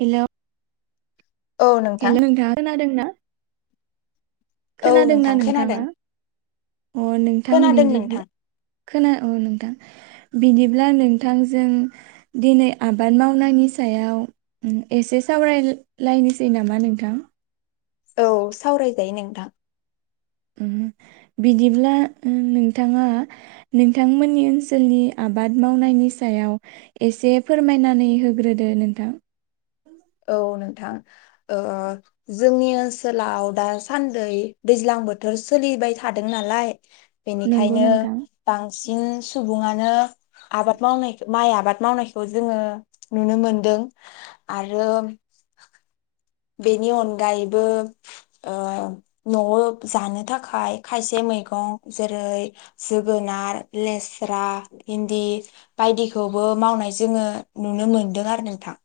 Hello औ नोंथां hello नोंथाङा खोनादों ना? औ खोनादोंना नोंथां खोनादों नोंथाङा अ नोंथां खोनादों बिन्दिब्ला नोंथां खोना अ नोंथां। बिदिब्ला नोंथांजों दिनै आबाद मावनायनि सायाव ओम एसे सावरायलायनोसै सै नामा नोंथां? औ सावरायजायो नोंथां। बिदिब्ला नोंथाङा नोंथांमोननि ओनसोलनि आबाद मावनायनि सायाव एसे फोरमायनानै होग्रोदो नोंथां? औ नोंथां ओ जोंनि ओनसोलाव दासान्दै दैज्लां बोथोर सोलिबाय थादों नालाय नंगौ बेनिखायनो नोंथां बांसिन बिदिन सुबुङानो आबाद मावनायखो माइ आबाद मावनायखौ जोङो नुनो मोनदों आरो [unintelligible] बेनि अनगायैबो ओ नआव जानो थाखाय खायसे मैगं जेरै जोगोनार, लेस्रा, इन्दि बायदिखौबो मावनाय जोङो नुनो मोनदों आरो नोंथां।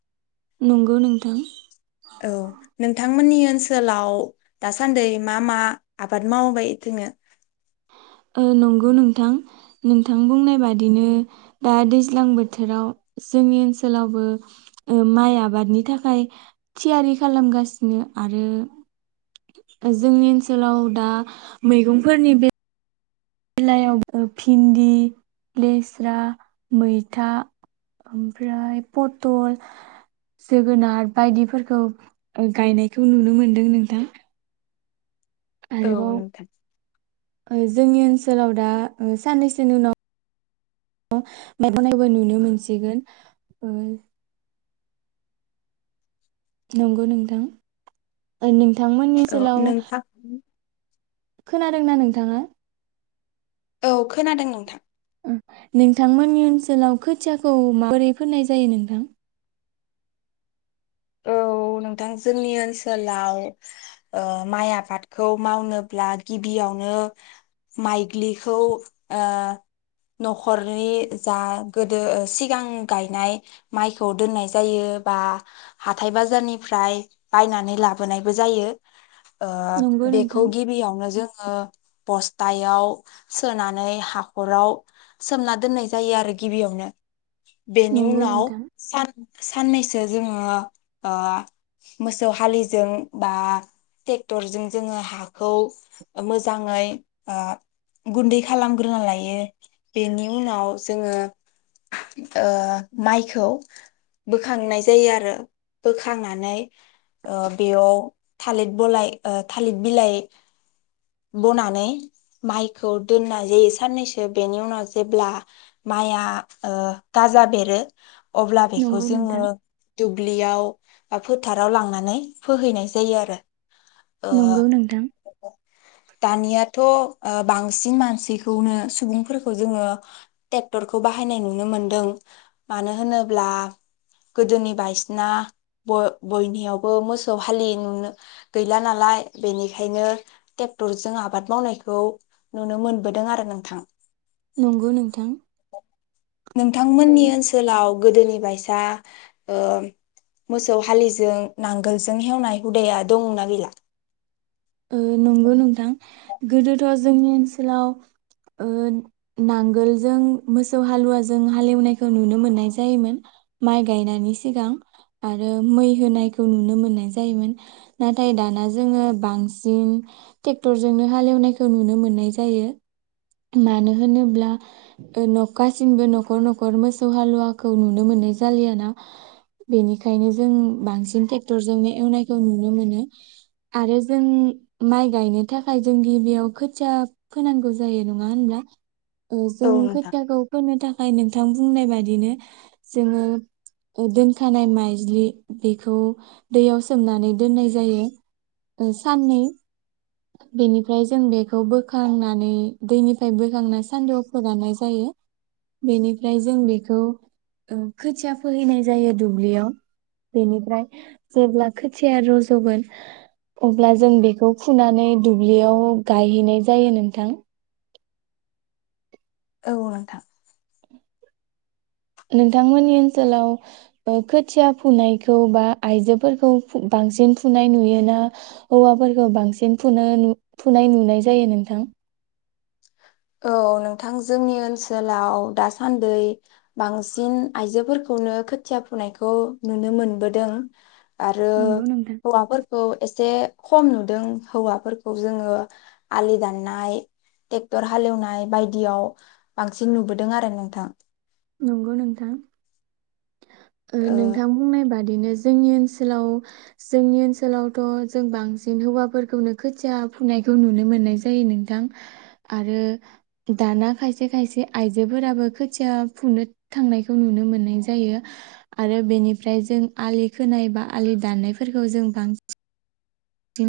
नंगौ नोंथां औ नोंथांमोननि ओनसोलाव दासान्दै मा मा आबाद मावबाय दोङो? औ नंगौ नोंथां नोंथां बुंनाय बादिनो दा दैज्लां बोथोराव जोंनि ओनसोलावबो ओ माइ आबादनि थाखाय थियारि खालामगासिनो आरो जोंनि ओनसोलाव दा मैगंफोरनि बे लायाव भिन्दि, लेस्रा, मैथा, ओमफ्राय पटल, जोगोनार बायदिफोरखौ गायनायखौ नुनो मोनदों नोंथां। औ आरोबाव नोंथां। जोंनि ओनसोलाव दा ओ साननैसोनि उनाव [unintelligible] नुनो मोनसिगोन ओ नंगौ नोंथां। थांमोननि औ ओनसोलाव नोंथां खोनादोंना नोंथाङा? औ खोनादों नोंथां। नोंथांमोननि ओनसोलाव खोथियाखौ माबोरै फोननाय जायो नोंथां? औ नोंथां जोंनि ओनसोलाव ओ माइ आबादखौ मावनोब्ला गिबियावनो माइग्लिखौ ओ नखरनि जा गोदो सिगां गायनाय माइखौ दोननाय जायो बा हाथाय बाजारनिफ्राय बायनानै लाबोनायबो जायो। ओ नंगौ बेखौ नोंथां गिबियावनो जों ओ बस्थायाव सोनानै हाखराव सोमना दोननाय जायो आरो गिबियावनो। बेनि नंगौ उनाव नोंथां सान साननैसो जोङो आ मोसौ हालिजों बा ट्रेक्टरजों जोङो हाखौ मोजाङै आ गुन्दै खालामग्रोना लायो बेनि उनाव जोङो ओ माइखौ बोखांनाय जायो आरो। बोखांनानै ओ बेयाव थालिर बलाय ओ थालिर बिलाइ बनानै माइखौ दोननाय जायो साननैसो बेनि उनाव जेब्ला माइआ ओ गाजा बेरो अब्ला बेखौ नंगौ जोङो नोंथां। दुबि याव बा फोथाराव लांनानै फोहैनाय जायो आरो। ओ नंगौ नोंथां। दानिया थ बांसिन मानसिखौनो सुबुंफोरखौ जोङो टेक्टरखौ बाहायनाय नुनो मोनदों मानो होनोब्ला गोदोनि बायस ना ब-बयनियावबो मोसौ हालि नुनो गैला नालाय बेनिखायनो टेक्टरजों आबाद मावनायखौ नुनो मोनबोदों आरो नोंथां। नंगौ नोंथां नोंथांमोननि ओनसोलाव गोदोनि बायसा ओ मोसौ हालिजों नांगोलजों हेवनाय हुदाया दंना गैला? ओ नंगौ नोंथां गोदोथ जोंनि ओनसोलाव ओ नांगोलजों मोसौ हालुवाजों हालेवनायखौ नुनो मोननाय जायोमोन माइ गायनायनि सिगां आरो मै होनायखौ नुनो मोननाय जायोमोन नाथाय दाना जोङो बांसिन टेक्टरजोंनो हालेवनायखौ नुनो मोननाय जायो मानो होनोब्ला ओ गासिनबो नखर नखर मोसौ हालुवाखौ नुनो मोननाय जालियाना बेनिखायनो जों बांसिन टेक्टरजोंनो एवनायखौ नुनो मोनो आरो जों माइ गायनो थाखाय जों गिबियाव खोथिया फोनांगौ जायो नङा होनब्ला? औ जों खोथाखौ फोननो थाखाय नों थां बुंनाय बादिनो जोङो दोनखानाय माइज्लि बेखौ दैयाव सोमनानै दोननाय जायो ओ साननै बेनिफ्राय जों बेखौ बोखांनानै दैनिफ्राय बोखांनानै सान्दुआव फोरनाय जायो बेनिफ्राय जों बेखौ ओ खोथिया फोहैनाय जायो दुब्लियाव बेनिफ्राय जेब्ला खोथिया रजगोन अब्ला जों बेखौ फुनानै दुब्लियाव गायहैनाय जायो नोंथां। औ नोंथां नोंथांमोननि ओनसोलाव ओ खोथिया फुनायखौ बा आइजोफोरखौ बांसिन फुनाय नुयोना हौवाफोरखौ बांसिन फुनो फुनाय नुनाय जायो नोंथां? औ नोंथां जोंनि ओनसोलाव दासान्दै बांसिन आइजोफोरखौनो खोथिया फुनायखौ नुनो मोनबोदों। आरो नंगौ नोंथां हौवाफोरखौ एसे खम नुदों हौवाफोरखौ जोङो आलि दाननाय टेक्टर हालेवनाय बायदियाव बांसिन नुबोदों आरो नोंथां। नंगौ नोंथां ओ नोंथां बुंनाय बादि बिदिनो जोंनि ओनसोलाव जोंनि ओनसोलावथ जों बांसिन हौवाफोरखौनो खोथिया फुनायखौ नुनो मोननाय जायो नोंथां आरो दाना खायसे खायसे आइजोफोराबो खोथिया फुनो थांनायखौ नुनो मोननाय जायो आरो बेनिफ्राय जों आलि खोनाय बा आलि दाननायफोरखौ जों बांसिन बांसिन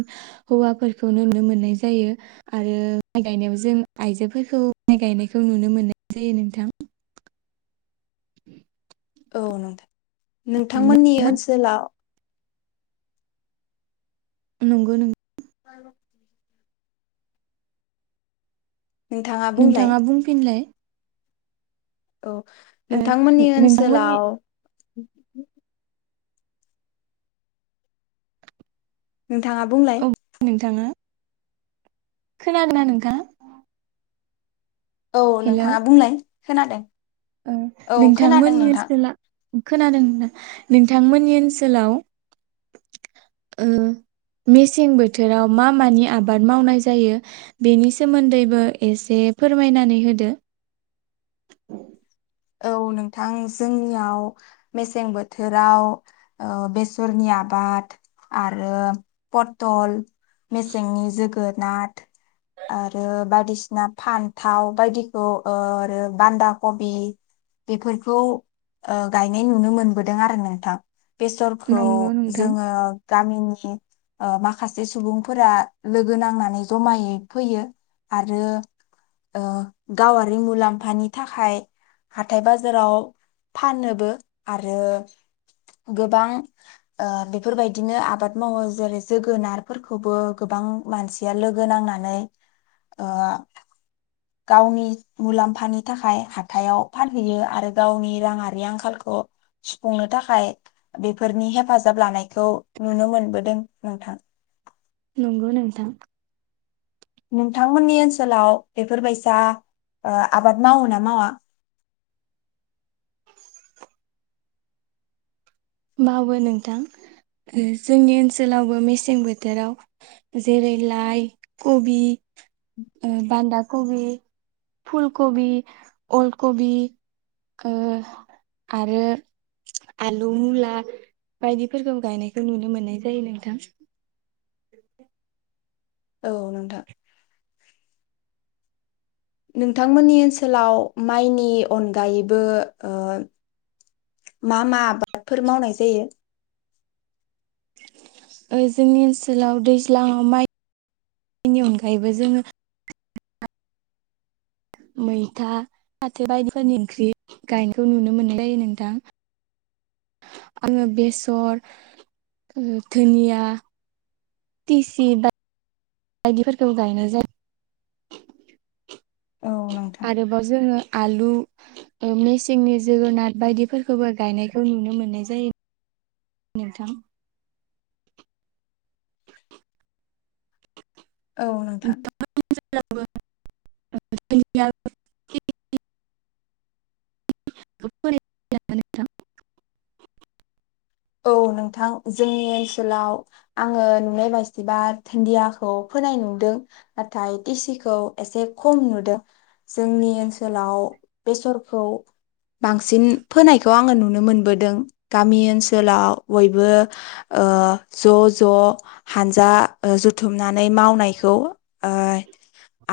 हौवाफोरखौ नुनो मोननाय जायो आरो माइ गायनायाव जों आइजोफोरखौ माइ गायनायखौ नुनो मोननाय जायो नोंथां [inaudible] औ नोथां नोंथांमोननि ओनसोलाव नोंगौ नों [unintelligible] नोंथाङा बुंफिनलाय औ ओ नोंथांमोननि नोंथांमोननि ओनसोलाव [inaudible] नोंथाङा बुंलाय औ नोंथाङा खोनादोंना नोंथाङा औ हेलौ नोंथाङा बुंलाय खोनादों ओ औ खोनादों नोंथांमोननि नोंथां ओनसोला खोनादों नोंथांमोननि ओनसोलाव ओ मेसें बोथोराव मा मानि आबाद मावनाय जायो बेनि सोमोन्दैबो एसे फोरमायनानै होदो औ नोंथां जोंनियाव मेसें बोथोराव ओ बेसरनि आबाद आरो पथल मेसेंनि जोगोनाथ आरो बायदिसिना फान्थाव बायदिखौ ओ आरो बान्दा कबि बेफोरखौ गायनाय ओ नुनो मोनबोदों आरो नोंथां बेसरखौ नंगौ नोंथां जोङो गामिनि ओ माखासे सुबुंफोरा लोगो नांनानै जमायै फैयो आरो ओ गावारि मुलाम्फानि थाखाय हाथाय बाजाराव फानोबो आरो गोबां ओ बेफोरबायदिनो आबाद मावो जेरै जोगोनारफोरखौबो गोबां मानसिया लोगो नांनानै ओ गावनि मुलाम्फानि थाखाय हाथायाव फानहैयो आरो गावनि राङारि आंखालखौ सुफुंनो थाखाय बेफोरनि हेफाजाब लानायखौ नुनो मोनबोदों नोंथां नोंगौ नोंथां नोंथांमोननि ओनसोलाव बेफोरबायसा आबाद मावो ना मावा मावो नोंथां जोंनि ओनसोलावबो मेसें बोथोराव जेरै लाइ कबि ओ बान्दा कबि फुलकबि अलकबि ओ आरो आलु मुला आ बायदिफोरखौ गायनायखौ नुनो मोननाय जायो नोंथां औ नोंथां नोंथांमोननि ओनसोलाव माइनि अनगायैबो ओ मा मा आबादफोर मावनाय जायो जोंनि ओनसोलाव दैज्लाङाव माइनि अनगायैबो जोङो मैथा फाथो बायदिफोरनि ओंख्रि गायनायखौ नुनो मोननाय जायो नोंथां आङो बेसर धुनिया तिसि बायदिफोरखौ गायनाय जायो औ नोंथां आरोबाव जोङो आलु मेसेंनि जोगोनार बायदिफोरखौबो गायनायखौ नुनो मोन्नाय जायो नोंथां औ नोंथां [inaudible] औ नोंथां जोंनि ओनसोलाव आङो नुनाय बायदिबा दुन्दियाखौ फोनाय नुदों नाथाय टिसिखौ एसे खम नुदों जोंनि ओनसोलाव बेसरखौ बांसिन फोनायखौ आङो नुनो मोनबोदों गामि ओनसोल जोलाव बयबो ज ज हानजा जुथुमनानै मावनायखौ ओ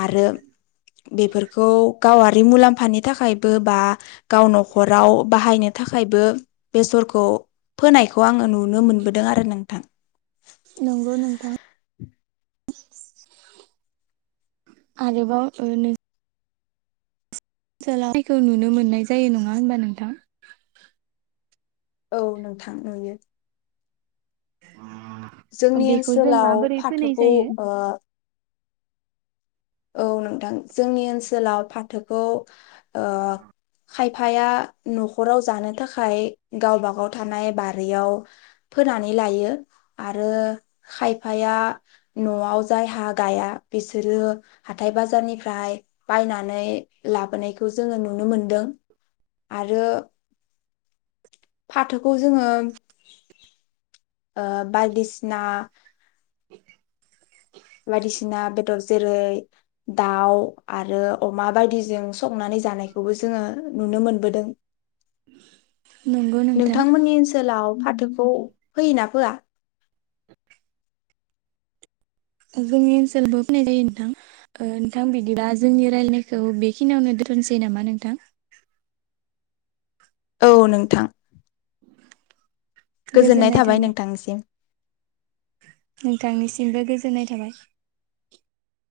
आरो बेफोरखौ गावारि मुलाम्फानि थाखायबो बा गाव नखराव बाहायनो थाखायबो बेसरखौ फोनायखौ आङो नुनो मोनबोदों आरो नोंथां नोंगौ नोंथां आरोबाव नों [unintelligible] जायखौ नुनो मोननाय जायो नङा होनबा नोंथां औ नोंथां नुयो। जोंनि बेखौ जों ओनसोलाव माबोरै फोनाय फाथोखौ जायो? ओ औ नोंथां जोंनि ओनसोलाव फाथोखौ ओ खायफाया नखराव जानो थाखाय गावबागाव थानाय बारियाव फोनानै लायो आरो खायफाया नआव जायहा गाया बिसोरो हाथाइ बाजारनिफ्राय बायनानै लाबोनायखौ जोङो नुनो मोनदों आरो फाथोखौ जोङो ओ बायदिसिना बायदिसिना बेदर जेरै दाव आरो अमा बायदिजों संनानै जानायखौबो जोङो नुनो मोनबोदों। नंगौ नोंथां नोंथांमोननि ओनसोलाव फाथोखौ फोयोना फोया? जोंनि ओनसोलावबो फोनाय जायो नोंथां नोंथां बिदिबा जोंनि रायलानायखौ बेखिनियावनो दोनथनोसै नामा नोंथां? औ नोंथां। गोजोननाय थाबाय नोंथांनिसिम। नोंथांनिसिमबो गोजोननाय थाबाय।